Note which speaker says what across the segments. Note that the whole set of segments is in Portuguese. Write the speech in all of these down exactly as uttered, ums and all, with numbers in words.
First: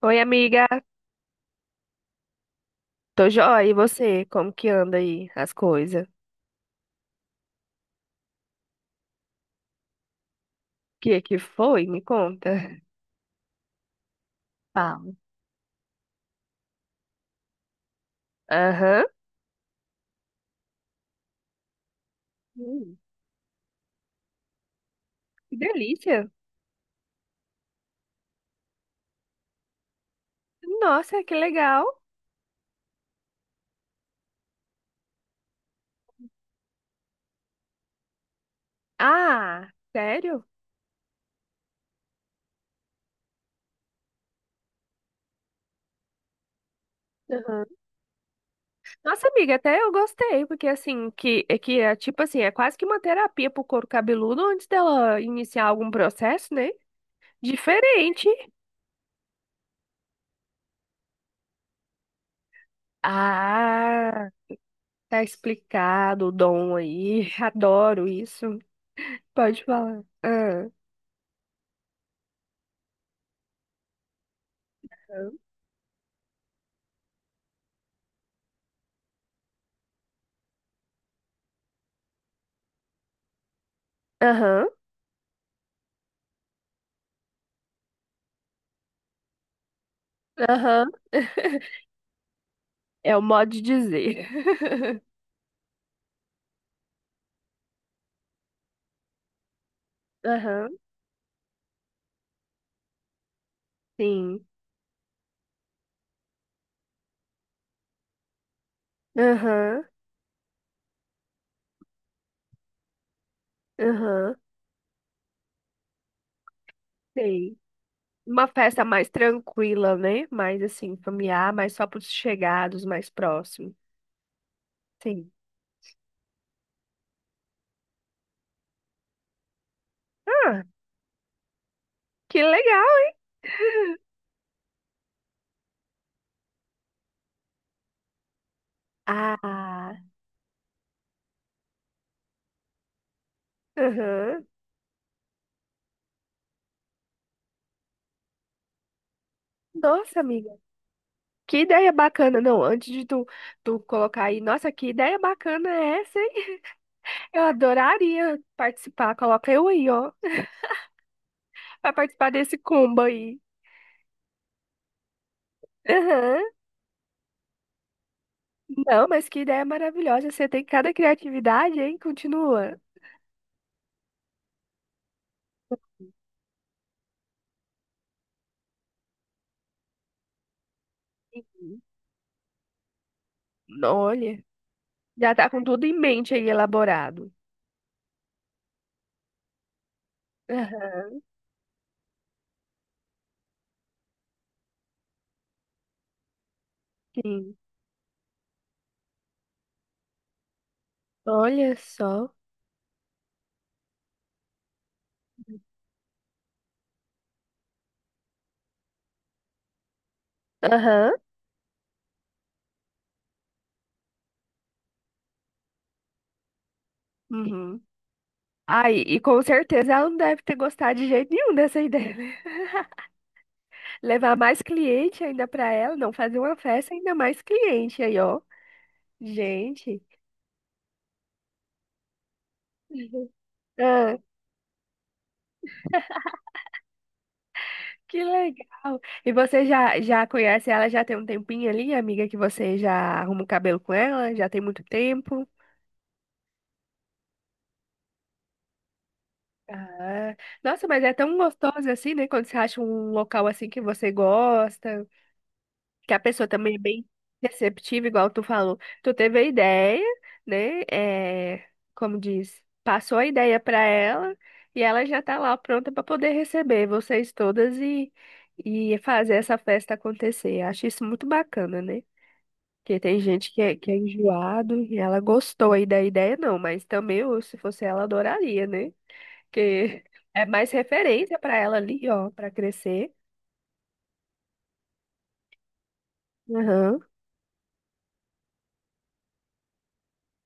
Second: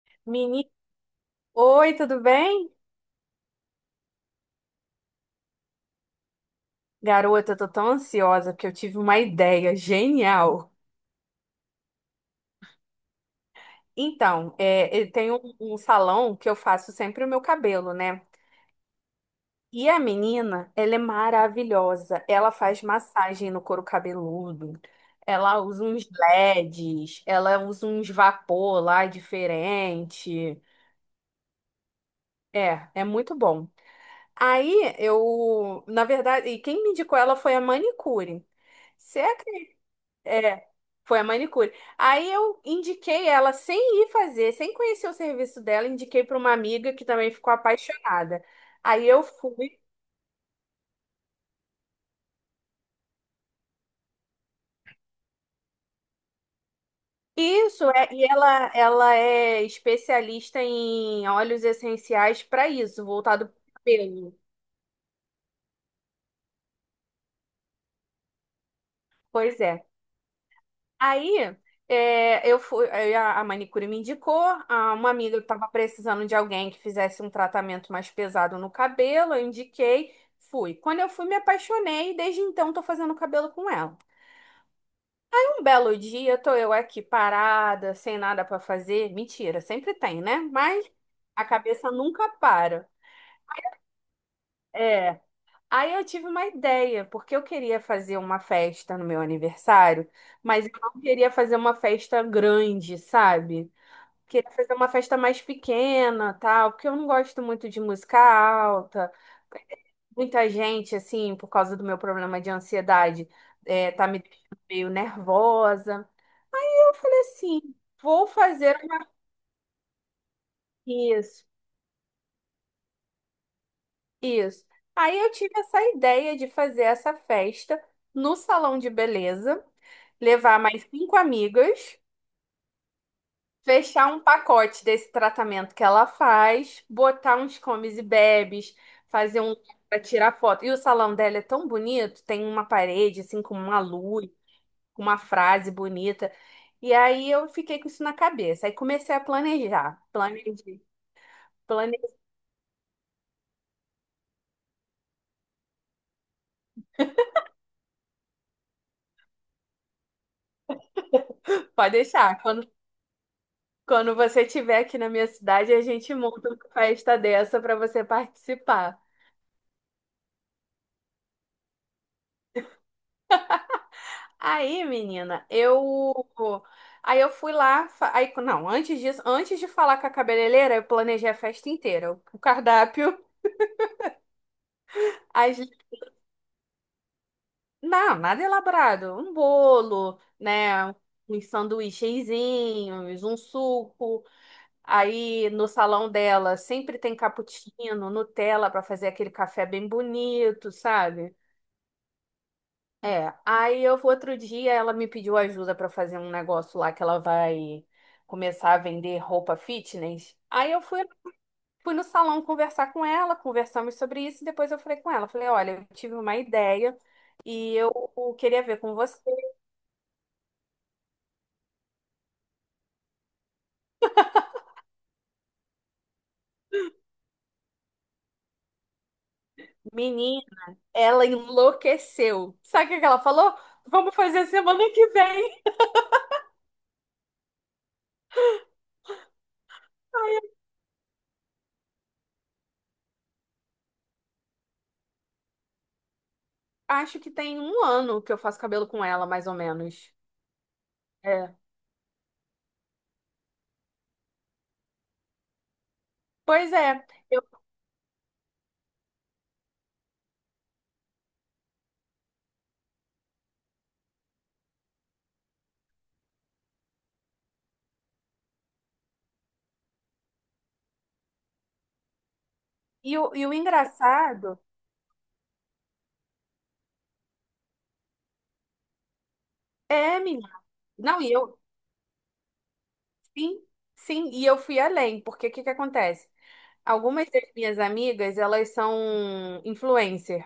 Speaker 1: Oi, amiga.
Speaker 2: Meni... Oi, tudo bem?
Speaker 1: Tô joia. E você? Como que anda aí as coisas? O
Speaker 2: Garota, eu tô tão ansiosa porque eu tive uma ideia genial.
Speaker 1: que que foi? Me conta.
Speaker 2: Então, é, eu
Speaker 1: Falo.
Speaker 2: tenho um um salão que eu faço sempre o meu cabelo, né?
Speaker 1: Aham.
Speaker 2: E a menina, ela é maravilhosa. Ela faz
Speaker 1: Hum,
Speaker 2: massagem no couro cabeludo.
Speaker 1: que
Speaker 2: Ela usa uns
Speaker 1: delícia.
Speaker 2: L E Ds, ela usa uns vapor lá diferente.
Speaker 1: Nossa, que legal.
Speaker 2: É, é muito bom. Aí eu, na verdade, e quem me indicou ela foi a manicure. Você
Speaker 1: Ah, sério?
Speaker 2: É, foi a manicure. Aí eu indiquei ela sem ir fazer, sem conhecer o serviço dela, indiquei para uma amiga que também ficou
Speaker 1: Aham.
Speaker 2: apaixonada. Aí eu
Speaker 1: Nossa, amiga,
Speaker 2: fui.
Speaker 1: até eu gostei, porque assim, que, é que é tipo assim, é quase que uma terapia pro couro cabeludo antes dela iniciar algum processo, né?
Speaker 2: Isso, é, e
Speaker 1: Diferente.
Speaker 2: ela, ela é especialista em óleos essenciais para isso, voltado para o
Speaker 1: Ah,
Speaker 2: cabelo.
Speaker 1: tá explicado o dom aí. Adoro isso.
Speaker 2: Pois
Speaker 1: Pode
Speaker 2: é.
Speaker 1: falar. Ah.
Speaker 2: Aí é, eu fui, aí a, a manicure me indicou, a- uma amiga que estava precisando de alguém que fizesse um tratamento mais pesado no cabelo, eu indiquei, fui. Quando eu fui, me apaixonei e desde então estou fazendo cabelo com ela.
Speaker 1: Aham,
Speaker 2: Um belo dia, tô eu aqui parada, sem nada para fazer. Mentira, sempre tem, né? Mas
Speaker 1: aham.
Speaker 2: a cabeça nunca para.
Speaker 1: É o modo de dizer.
Speaker 2: É. Aí eu tive uma ideia, porque eu queria fazer uma festa no meu aniversário, mas eu
Speaker 1: Aham,
Speaker 2: não queria fazer uma festa grande, sabe?
Speaker 1: sim.
Speaker 2: Queria fazer uma festa mais pequena, tal, porque eu não gosto muito de música alta.
Speaker 1: Aham,
Speaker 2: Muita gente, assim, por causa do meu problema de ansiedade, é, tá me
Speaker 1: aham,
Speaker 2: deixando meio nervosa. Eu falei
Speaker 1: sei.
Speaker 2: assim, vou
Speaker 1: Uma
Speaker 2: fazer
Speaker 1: festa mais
Speaker 2: uma...
Speaker 1: tranquila, né? Mais assim,
Speaker 2: Isso,
Speaker 1: familiar, mais só para os chegados, mais próximos.
Speaker 2: isso. Aí eu
Speaker 1: Sim.
Speaker 2: tive essa ideia de fazer essa festa no salão de beleza, levar
Speaker 1: Ah,
Speaker 2: mais cinco amigas.
Speaker 1: que legal.
Speaker 2: Fechar um pacote desse tratamento que ela faz, botar uns comes e bebes, fazer um
Speaker 1: Ah,
Speaker 2: para tirar foto. E o salão dela é tão bonito, tem uma parede assim com uma luz,
Speaker 1: aham.
Speaker 2: com uma frase bonita. E aí eu fiquei com isso na cabeça. Aí comecei a planejar,
Speaker 1: Nossa, amiga.
Speaker 2: planejei,
Speaker 1: Que ideia
Speaker 2: planejei.
Speaker 1: bacana. Não, antes de tu, tu colocar aí, nossa, que ideia bacana é essa, hein? Eu adoraria participar. Coloca eu aí, ó,
Speaker 2: Pode
Speaker 1: para participar
Speaker 2: deixar.
Speaker 1: desse
Speaker 2: Quando,
Speaker 1: combo aí.
Speaker 2: quando você estiver aqui na minha cidade, a gente
Speaker 1: Aham.
Speaker 2: monta uma festa dessa para você participar.
Speaker 1: Não, mas que ideia maravilhosa. Você tem cada criatividade, hein? Continua.
Speaker 2: Aí, menina, eu. Aí eu fui lá. fa- Aí, não, antes disso, antes de falar com a cabeleireira, eu planejei a festa
Speaker 1: Uhum.
Speaker 2: inteira. O o cardápio,
Speaker 1: Olha, já tá
Speaker 2: as...
Speaker 1: com tudo em mente aí elaborado.
Speaker 2: não, nada elaborado. Um bolo, né?
Speaker 1: Aham,
Speaker 2: Uns sanduíchezinhos, um suco. Aí no salão dela sempre tem
Speaker 1: Sim.
Speaker 2: cappuccino, Nutella para fazer aquele café bem bonito, sabe?
Speaker 1: Olha só.
Speaker 2: É, aí eu outro dia ela me pediu ajuda pra fazer um negócio lá que ela vai começar a vender roupa fitness. Aí eu fui,
Speaker 1: Aham.
Speaker 2: fui no salão conversar com ela, conversamos sobre isso e depois eu falei com ela, falei, olha, eu tive uma ideia e
Speaker 1: Uhum.
Speaker 2: eu queria ver com
Speaker 1: Aí, e
Speaker 2: você.
Speaker 1: com certeza ela não deve ter gostado de jeito nenhum dessa ideia, né? Levar mais cliente ainda pra ela, não fazer uma festa ainda mais cliente aí, ó. Gente.
Speaker 2: Menina, ela enlouqueceu. Sabe o que ela falou? Vamos
Speaker 1: Uhum.
Speaker 2: fazer semana que vem.
Speaker 1: Que legal! E você já, já conhece ela já tem um tempinho ali, amiga, que você já arruma o cabelo com ela? Já tem muito tempo?
Speaker 2: Acho que tem um ano que eu faço cabelo com ela, mais ou menos.
Speaker 1: Ah, nossa, mas é tão
Speaker 2: É.
Speaker 1: gostoso assim, né? Quando você acha um local assim que você gosta, que a pessoa
Speaker 2: Pois
Speaker 1: também é
Speaker 2: é.
Speaker 1: bem
Speaker 2: Eu,
Speaker 1: receptiva, igual tu falou. Tu teve a ideia, né? É, como diz, passou a ideia pra ela e ela já tá lá pronta pra poder receber vocês todas e, e fazer essa festa acontecer. Acho isso muito bacana, né? Porque
Speaker 2: e,
Speaker 1: tem
Speaker 2: o, e
Speaker 1: gente
Speaker 2: o
Speaker 1: que é, que é
Speaker 2: engraçado
Speaker 1: enjoado e ela gostou aí da ideia, não, mas também eu, se fosse ela, adoraria, né? Porque
Speaker 2: é,
Speaker 1: é
Speaker 2: menina.
Speaker 1: mais
Speaker 2: Não, e
Speaker 1: referência pra
Speaker 2: eu,
Speaker 1: ela ali, ó, pra crescer.
Speaker 2: sim, sim, e eu fui além, porque o que que acontece?
Speaker 1: Aham,
Speaker 2: Algumas das minhas amigas, elas são influencer.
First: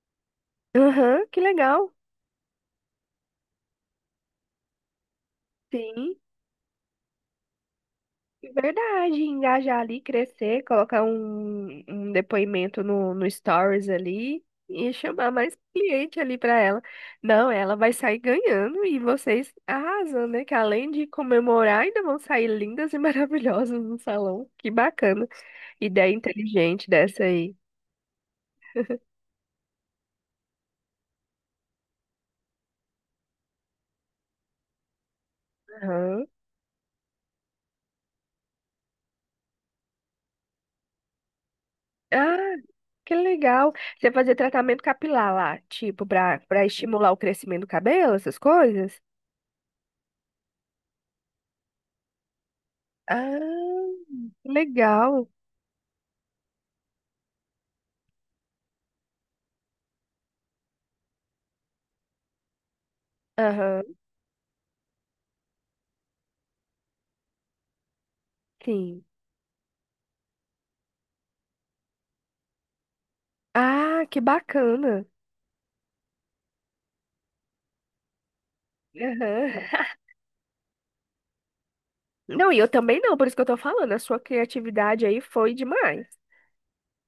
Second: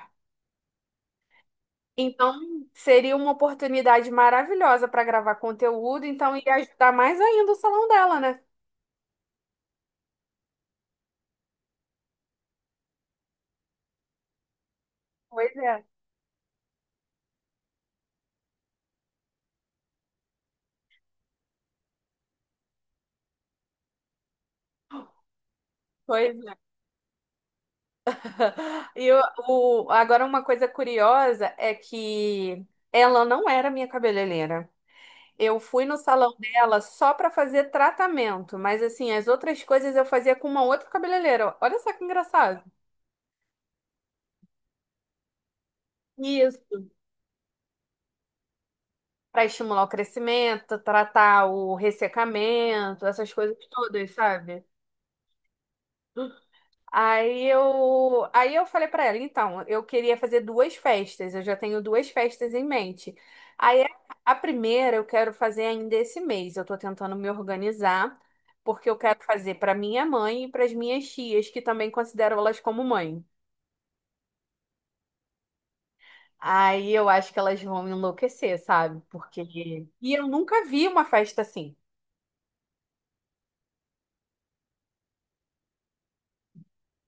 Speaker 1: aham, que legal.
Speaker 2: Então, seria uma oportunidade maravilhosa para gravar conteúdo,
Speaker 1: Sim,
Speaker 2: então ia ajudar mais ainda o salão dela, né?
Speaker 1: é verdade. Engajar ali, crescer, colocar um, um depoimento no, no Stories ali e chamar
Speaker 2: Pois
Speaker 1: mais
Speaker 2: é,
Speaker 1: cliente ali pra ela. Não, ela vai sair ganhando e vocês arrasando, né? Que além de comemorar, ainda vão sair lindas e maravilhosas no salão. Que bacana. Ideia
Speaker 2: pois é.
Speaker 1: inteligente dessa aí.
Speaker 2: E o, o- agora uma coisa curiosa é que ela não era minha cabeleireira. Eu fui no
Speaker 1: Aham.
Speaker 2: salão dela só para fazer tratamento, mas assim, as outras coisas eu fazia com uma outra cabeleireira. Olha só que
Speaker 1: Ah,
Speaker 2: engraçado.
Speaker 1: que legal. Você fazia tratamento capilar lá, tipo, pra, pra
Speaker 2: Isso.
Speaker 1: estimular o crescimento do cabelo, essas coisas?
Speaker 2: Para estimular o crescimento, tratar o ressecamento, essas coisas
Speaker 1: Ah,
Speaker 2: todas,
Speaker 1: que
Speaker 2: sabe?
Speaker 1: legal.
Speaker 2: Aí eu, aí eu falei pra ela, então, eu queria fazer duas festas, eu já tenho duas festas em mente.
Speaker 1: Aham,
Speaker 2: Aí a a primeira eu quero fazer ainda esse mês, eu tô tentando me organizar, porque eu
Speaker 1: sim.
Speaker 2: quero fazer pra minha mãe e pras minhas tias, que também considero elas como mãe.
Speaker 1: Ah, que bacana.
Speaker 2: Aí eu acho que elas vão enlouquecer, sabe? Porque
Speaker 1: Aham.
Speaker 2: e eu nunca vi uma festa assim.
Speaker 1: Não, e eu também não, por isso que eu tô falando. A sua criatividade aí foi demais.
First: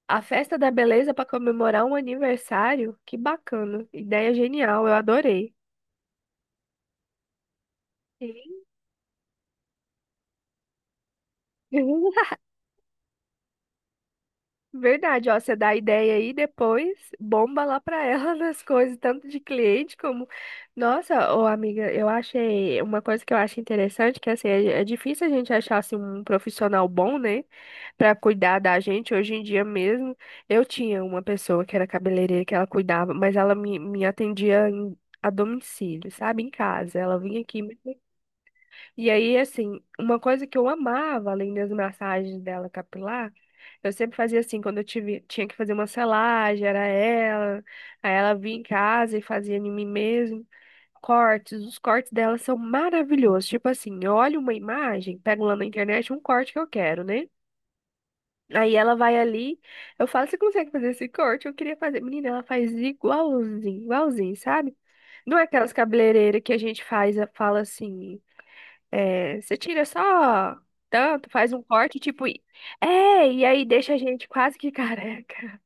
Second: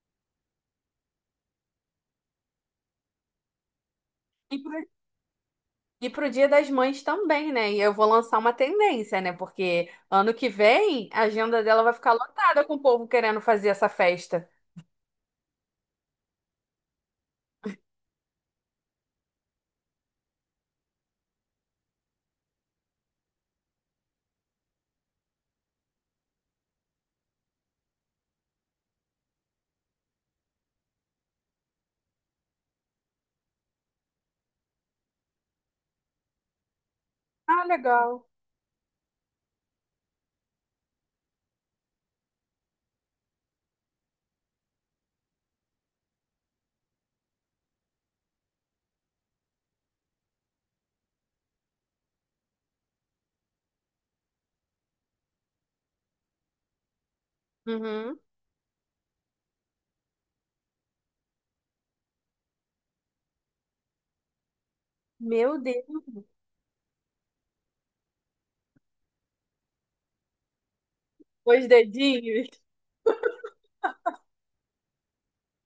Speaker 1: A festa da beleza pra comemorar um aniversário, que bacana. Ideia genial, eu adorei.
Speaker 2: E pro Dia das Mães também, né? E eu vou lançar uma
Speaker 1: Sim.
Speaker 2: tendência, né? Porque ano que vem a agenda dela vai ficar lotada com o povo querendo fazer essa festa.
Speaker 1: Verdade, ó, você dá a ideia aí, depois bomba lá pra ela nas coisas, tanto de cliente como. Nossa, ô amiga, eu achei uma coisa que eu acho interessante, que assim, é, é difícil a gente achar assim, um profissional bom, né, pra cuidar da gente hoje em dia mesmo. Eu tinha uma pessoa que era cabeleireira que ela cuidava, mas ela me, me atendia em- a domicílio, sabe, em casa. Ela vinha aqui
Speaker 2: Ah, legal.
Speaker 1: e aí, assim, uma coisa que eu amava, além das massagens dela capilar, eu sempre fazia assim, quando eu tive, tinha que fazer uma selagem, era ela, aí ela vinha em casa e fazia em mim mesmo. Cortes, os cortes dela são maravilhosos. Tipo assim, eu olho uma imagem, pego lá na internet um corte que eu quero, né?
Speaker 2: Uhum.
Speaker 1: Aí ela vai ali, eu falo, você consegue fazer esse corte? Eu queria fazer. Menina, ela faz igualzinho, igualzinho, sabe? Não é
Speaker 2: Meu
Speaker 1: aquelas
Speaker 2: Deus,
Speaker 1: cabeleireiras que a gente faz, fala assim. É, você tira só tanto, faz um
Speaker 2: os
Speaker 1: corte, tipo. e-
Speaker 2: dedinhos.
Speaker 1: É, e aí deixa a gente quase que careca.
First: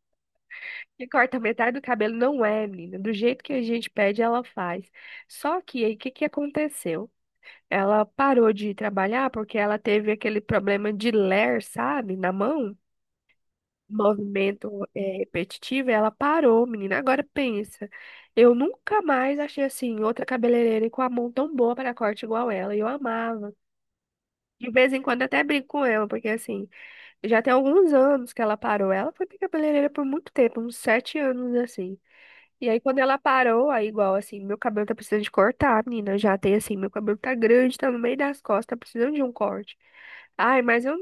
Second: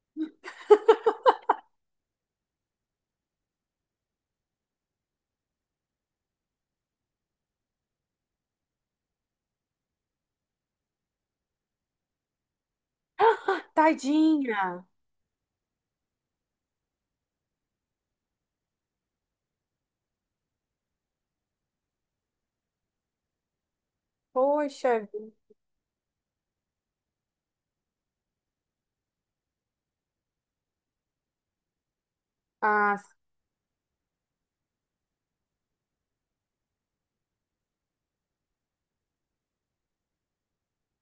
Speaker 1: E corta metade do cabelo, não é, menina. Do jeito que a gente pede, ela faz. Só que aí, o que que aconteceu? Ela parou de trabalhar porque ela teve aquele problema de ler, sabe, na mão.
Speaker 2: Tadinha.
Speaker 1: Movimento é, repetitivo, e ela parou, menina. Agora pensa, eu nunca mais achei assim outra cabeleireira com a mão tão boa para corte igual ela. E eu amava. De vez
Speaker 2: Poxa
Speaker 1: em quando eu até
Speaker 2: vida.
Speaker 1: brinco com ela, porque assim, já tem alguns anos que ela parou. Ela foi minha cabeleireira por muito tempo, uns sete anos assim. E aí
Speaker 2: Ah,
Speaker 1: quando ela parou, aí igual assim, meu cabelo tá precisando de cortar, menina. Já tem assim, meu cabelo tá grande, tá no meio das costas, tá precisando de um corte. Ai, mas eu,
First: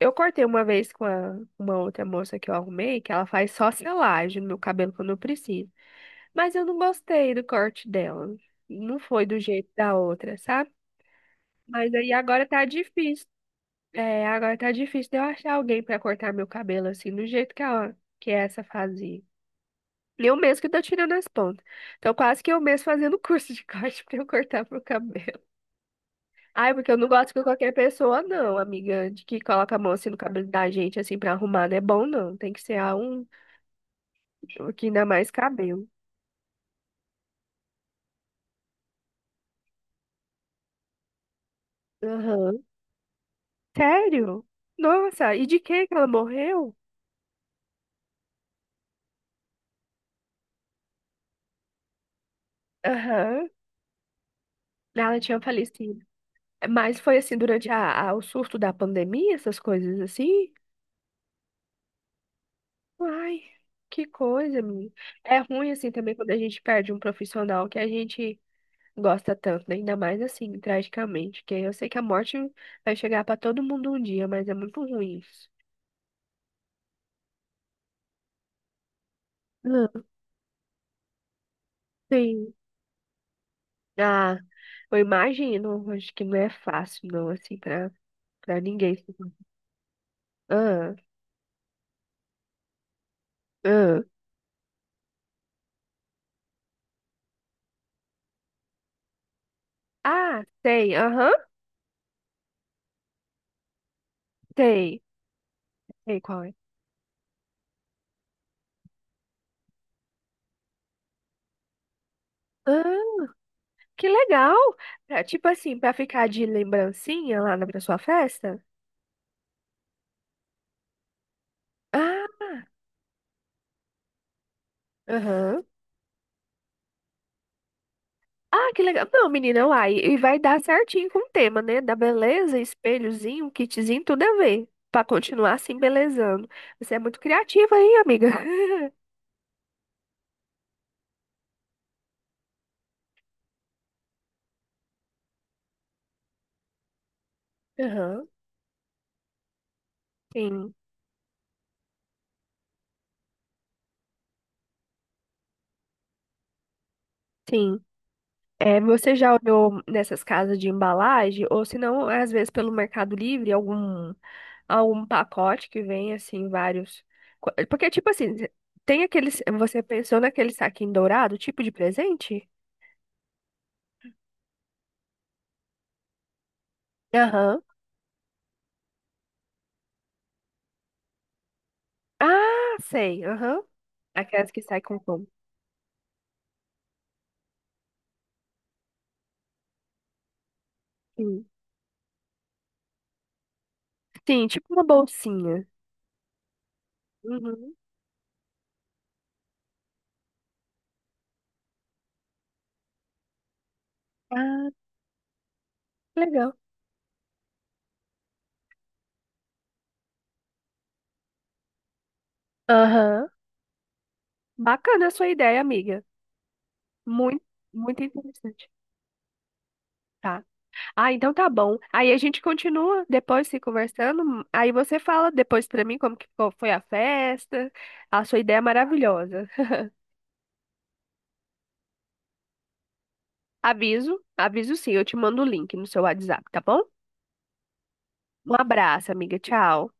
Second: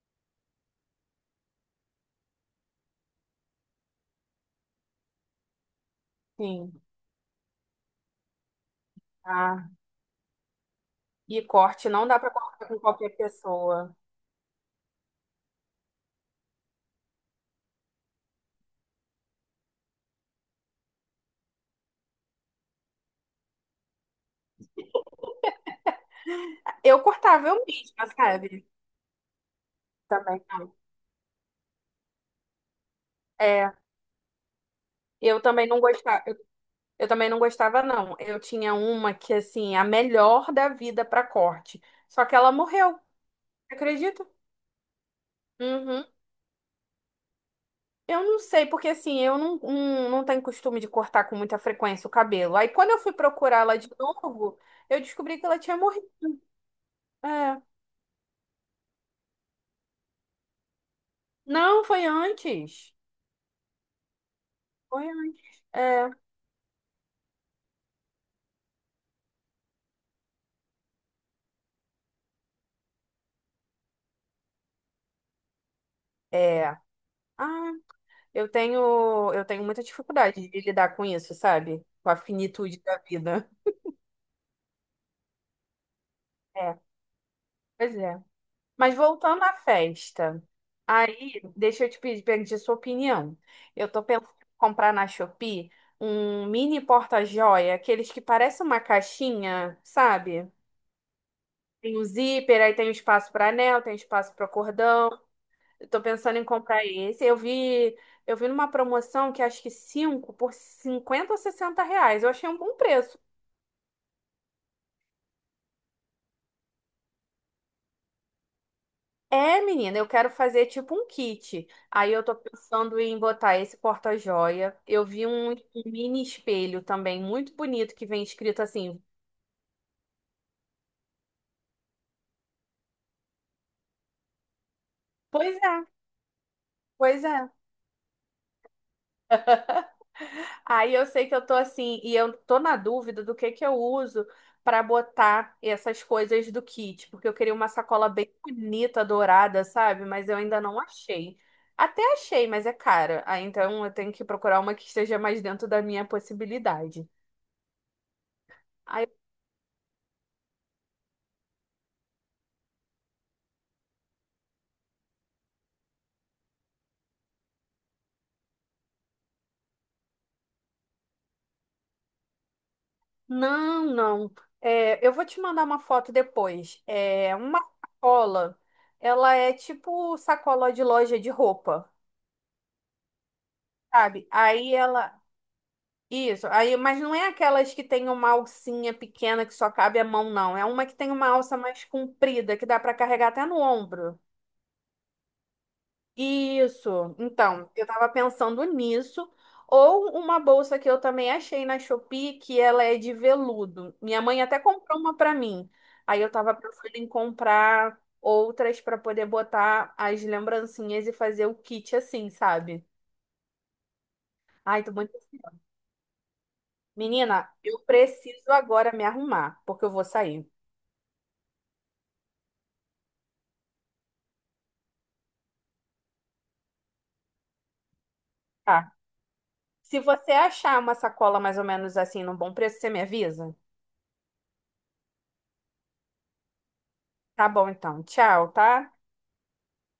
Speaker 1: eu cortei uma vez com a- uma outra moça que eu arrumei, que ela faz só selagem no meu cabelo quando eu preciso. Mas eu não
Speaker 2: sim.
Speaker 1: gostei do corte dela. Não foi do jeito
Speaker 2: Ah.
Speaker 1: da outra, sabe?
Speaker 2: E corte,
Speaker 1: Mas
Speaker 2: não
Speaker 1: aí
Speaker 2: dá pra
Speaker 1: agora tá
Speaker 2: cortar com qualquer
Speaker 1: difícil.
Speaker 2: pessoa.
Speaker 1: É, agora tá difícil de eu achar alguém pra cortar meu cabelo assim, do jeito que, a, que essa fazia. Eu mesmo que tô tirando as pontas. Então, quase que eu mesmo fazendo curso de corte pra eu cortar meu cabelo. Ai, porque eu
Speaker 2: Eu
Speaker 1: não gosto com
Speaker 2: cortava eu
Speaker 1: qualquer
Speaker 2: mesma,
Speaker 1: pessoa, não,
Speaker 2: sabe?
Speaker 1: amiga, de que coloca a mão assim no
Speaker 2: Também
Speaker 1: cabelo da
Speaker 2: não.
Speaker 1: gente, assim, pra arrumar, não é bom, não. Tem que ser a um
Speaker 2: É,
Speaker 1: que ainda mais
Speaker 2: eu também não
Speaker 1: cabelo.
Speaker 2: gostava. Eu também não gostava, não. Eu tinha uma que, assim, a melhor da vida para corte. Só que ela
Speaker 1: Aham.
Speaker 2: morreu, acredita?
Speaker 1: Sério? Nossa, e de que que
Speaker 2: Uhum.
Speaker 1: ela morreu?
Speaker 2: Eu não sei, porque assim, eu não, não, não tenho costume de cortar com muita frequência o cabelo. Aí quando eu fui
Speaker 1: Aham.
Speaker 2: procurar ela de novo, eu
Speaker 1: Ela
Speaker 2: descobri
Speaker 1: tinha
Speaker 2: que ela tinha
Speaker 1: falecido.
Speaker 2: morrido.
Speaker 1: Mas foi assim,
Speaker 2: É.
Speaker 1: durante a, a- o surto da pandemia, essas coisas assim?
Speaker 2: Não, foi antes.
Speaker 1: Ai, que coisa, menina.
Speaker 2: Foi
Speaker 1: É
Speaker 2: antes.
Speaker 1: ruim
Speaker 2: É.
Speaker 1: assim também quando a gente perde um profissional que a gente gosta tanto, né? Ainda mais assim, tragicamente, que eu sei que a morte vai chegar pra todo mundo um dia, mas é muito ruim isso.
Speaker 2: É. Ah, eu tenho, eu tenho muita
Speaker 1: Não.
Speaker 2: dificuldade de lidar com isso, sabe? Com a
Speaker 1: Sim.
Speaker 2: finitude da vida.
Speaker 1: Ah, eu imagino, acho que não é
Speaker 2: É,
Speaker 1: fácil não assim pra
Speaker 2: pois é.
Speaker 1: para
Speaker 2: Mas
Speaker 1: ninguém.
Speaker 2: voltando à festa,
Speaker 1: Ah,
Speaker 2: aí deixa eu te pedir, pedir sua opinião. Eu tô
Speaker 1: ah.
Speaker 2: pensando em comprar na Shopee um mini porta-joia, aqueles que parecem uma caixinha,
Speaker 1: Ah,
Speaker 2: sabe?
Speaker 1: sei, aham,
Speaker 2: Tem o zíper, aí tem o espaço para anel, tem espaço para
Speaker 1: sei.
Speaker 2: cordão. Eu tô
Speaker 1: Sei
Speaker 2: pensando em
Speaker 1: qual é.
Speaker 2: comprar esse. Eu vi, eu vi numa promoção que acho que cinco por cinquenta ou sessenta reais. Eu achei um bom preço.
Speaker 1: Ah, que legal. Pra- tipo assim, pra ficar de lembrancinha lá na pra sua festa?
Speaker 2: É, menina, eu quero fazer tipo um kit. Aí eu tô
Speaker 1: Ah.
Speaker 2: pensando em botar esse porta-joia. Eu vi um, um
Speaker 1: Aham.
Speaker 2: mini espelho também, muito bonito, que vem escrito
Speaker 1: Ah, que
Speaker 2: assim.
Speaker 1: legal. Não, menina, uai. E vai dar certinho com o tema, né? Da beleza, espelhozinho, um kitzinho, tudo a ver. Pra continuar
Speaker 2: Pois é,
Speaker 1: assim, belezando. Você é muito
Speaker 2: pois é.
Speaker 1: criativa aí, amiga.
Speaker 2: Aí eu sei que eu tô assim, e eu tô na dúvida do que que eu uso pra botar essas coisas do kit, porque eu queria uma sacola
Speaker 1: Aham.
Speaker 2: bem bonita, dourada, sabe? Mas eu ainda
Speaker 1: Sim,
Speaker 2: não achei. Até achei, mas é cara. Aí então eu tenho que procurar uma que esteja mais dentro da minha possibilidade.
Speaker 1: sim. É,
Speaker 2: Aí
Speaker 1: você já olhou nessas casas de embalagem? Ou se não, às vezes pelo Mercado Livre, algum, algum pacote que vem, assim, vários. co- Porque, tipo assim, tem aqueles. Você pensou naquele saquinho dourado, tipo de presente?
Speaker 2: não, não. É, eu vou te mandar uma foto depois. É uma
Speaker 1: Aham.
Speaker 2: sacola. Ela é tipo sacola de loja de roupa,
Speaker 1: Ah, sei. Aham.
Speaker 2: sabe?
Speaker 1: Aquelas que
Speaker 2: Aí
Speaker 1: saem com
Speaker 2: ela.
Speaker 1: pão.
Speaker 2: Isso, aí, mas não é aquelas que tem uma alcinha pequena que só cabe a mão, não. É uma que tem uma
Speaker 1: Sim.
Speaker 2: alça mais comprida, que dá para carregar até no ombro.
Speaker 1: Sim, tipo uma bolsinha.
Speaker 2: Isso. Então,
Speaker 1: Uhum.
Speaker 2: eu tava pensando nisso. Ou uma bolsa que eu também achei na Shopee, que ela é de veludo. Minha mãe até
Speaker 1: Ah,
Speaker 2: comprou uma pra mim.
Speaker 1: que
Speaker 2: Aí eu tava
Speaker 1: legal.
Speaker 2: pensando em comprar outras pra poder botar as lembrancinhas e fazer o kit assim, sabe?
Speaker 1: Aham.
Speaker 2: Ai, tô
Speaker 1: Bacana a
Speaker 2: muito
Speaker 1: sua ideia,
Speaker 2: ansiosa.
Speaker 1: amiga. Muito,
Speaker 2: Menina, eu
Speaker 1: muito
Speaker 2: preciso
Speaker 1: interessante.
Speaker 2: agora me arrumar, porque eu vou
Speaker 1: Tá.
Speaker 2: sair.
Speaker 1: Ah, então tá bom. Aí a gente continua depois se conversando. Aí você fala depois pra mim como que ficou- foi a festa. A sua ideia é
Speaker 2: Tá.
Speaker 1: maravilhosa.
Speaker 2: Se você achar uma sacola mais ou menos assim, num bom preço, você me avisa?
Speaker 1: Aviso, aviso sim, eu te mando o link no seu WhatsApp, tá bom?
Speaker 2: Tá bom, então. Tchau,
Speaker 1: Um
Speaker 2: tá?
Speaker 1: abraço, amiga. Tchau.